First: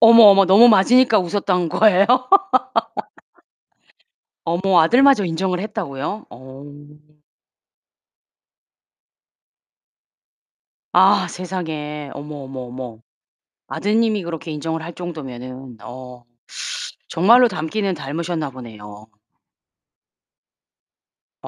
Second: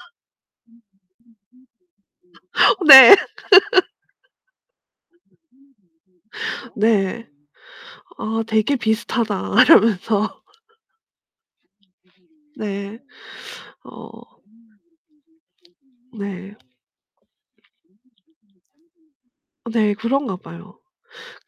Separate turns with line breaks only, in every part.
어머, 어머. 너무 맞으니까 웃었던 거예요?
네.
어머 아들마저 인정을 했다고요? 어.
네. "아 되게 비슷하다." 이러면서.
아 세상에. 어머, 어머,
네.
어머.
어.
아드님이 그렇게 인정을 할 정도면은 어
네.
정말로 닮기는 닮으셨나 보네요.
네. 그런가 봐요.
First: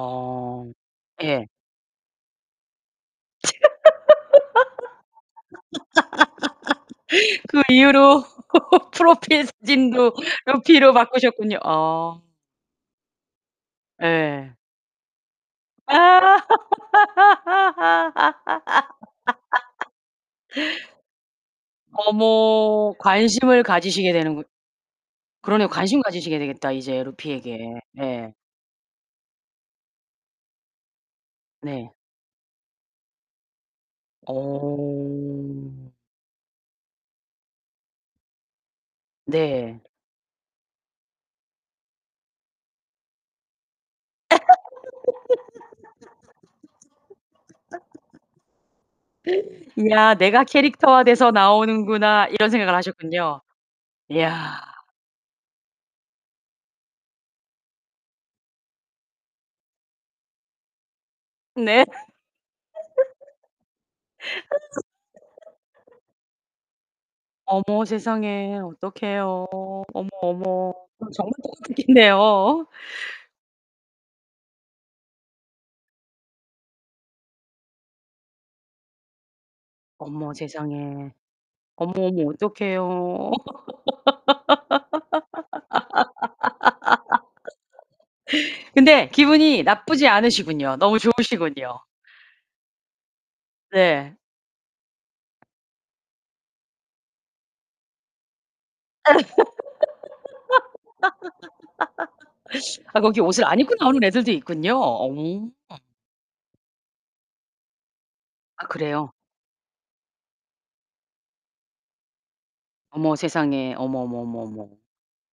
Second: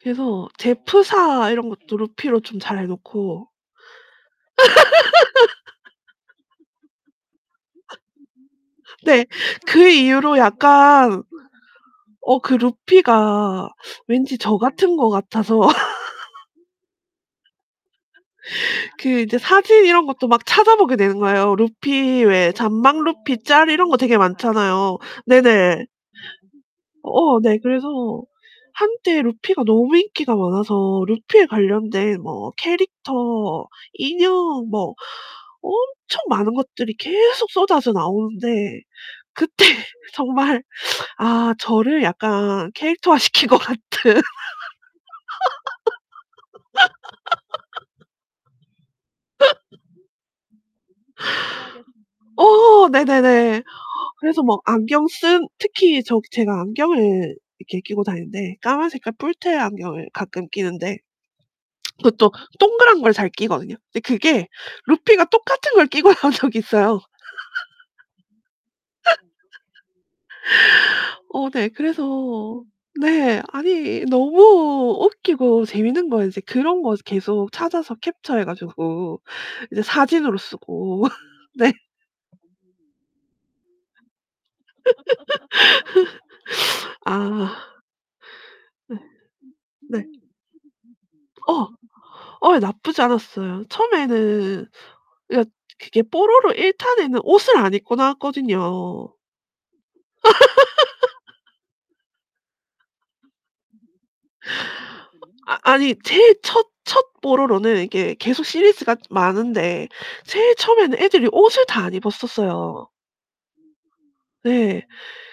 그래서 제
예.
프사 이런 것도 루피로 좀 잘 해 놓고
그 이후로
네.
프로필
그
사진도
이후로
루피로
약간
바꾸셨군요. 어.
어 그 루피가 왠지
예.
저 같은 것 같아서
아.
그 인제 사진 이런 것도 막 찾아보게 되는 거예요. 루피 왜
어머.
잔망 루피
관심을
짤 이런 거
가지시게
되게
되는군
많잖아요.
그러네요.
네네.
관심 가지시게 되겠다 이제
어 네.
루피에게.
그래서
예.
한때 루피가 너무 인기가 많아서 루피에
네.
관련된 뭐 캐릭터, 인형 뭐
어.
엄청 많은 것들이 계속 쏟아져 나오는데 그때
네.
정말 아 저를 약간 캐릭터화 시킨 것 같은.
야 '내가 캐릭터화 돼서 나오는구나.' 이런 생각을
어.
하셨군요.
네네네. 그래서
이야.
막 안경 쓴 특히 저 제가 안경을 이렇게 끼고 다니는데 까만 색깔 뿔테 안경을 가끔 끼는데
네.
그것도 동그란 걸 잘 끼거든요. 근데 그게 루피가 똑같은 걸 끼고 나온 적이 있어요.
어머 세상에. 어떡해요. 어머, 어머. 그럼 정말
어 네. 그래서
똑같겠네요.
네. 아니 너무 웃기고 재밌는 거예요. 이제 그런 거 계속 찾아서 캡쳐해 가지고 이제
어머
사진으로 쓰고.
세상에.
네.
어머, 어머. 어떡해요.
아. 네.
근데 기분이
네.
나쁘지 않으시군요. 너무
어
좋으시군요.
어 예. 나쁘지 않았어요.
네.
처음에는 그러니까 그게 뽀로로 1 탄에는 옷을 안 입고 나왔거든요.
아 거기 옷을 안 입고 나오는 애들도 있군요. 어.
아 아니 제일 첫 첫 뽀로로는 이게 계속
아
시리즈가
그래요?
많은데 제일 처음에는 애들이 옷을 다 안 입었었어요.
어머 세상에. 어머, 어머, 어머, 어머.
네.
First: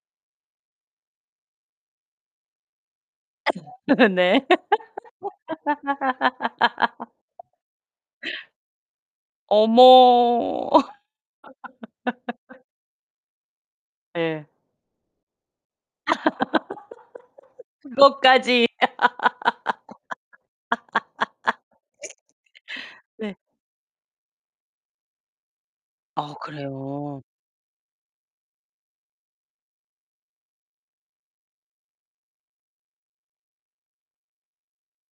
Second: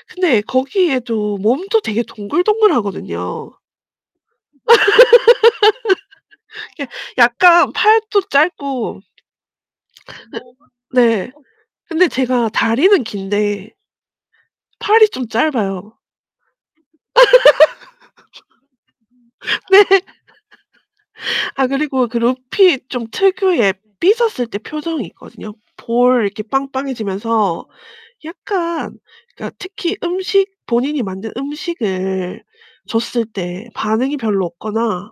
근데 거기에도 몸도 되게 동글동글하거든요.
네.
이게 약간 팔도 짧고
어머.
네 네. 근데 제가 다리는 긴데
예.
팔이 좀 짧아요.
그것까지.
네. 아 그리고 그 루피 좀
네.
특유의 삐졌을 때 표정이 있거든요. 볼
아
이렇게
그래요?
빵빵해지면서 약간 그러니까 특히 음식, 본인이 만든 음식을 줬을 때 반응이 별로 없거나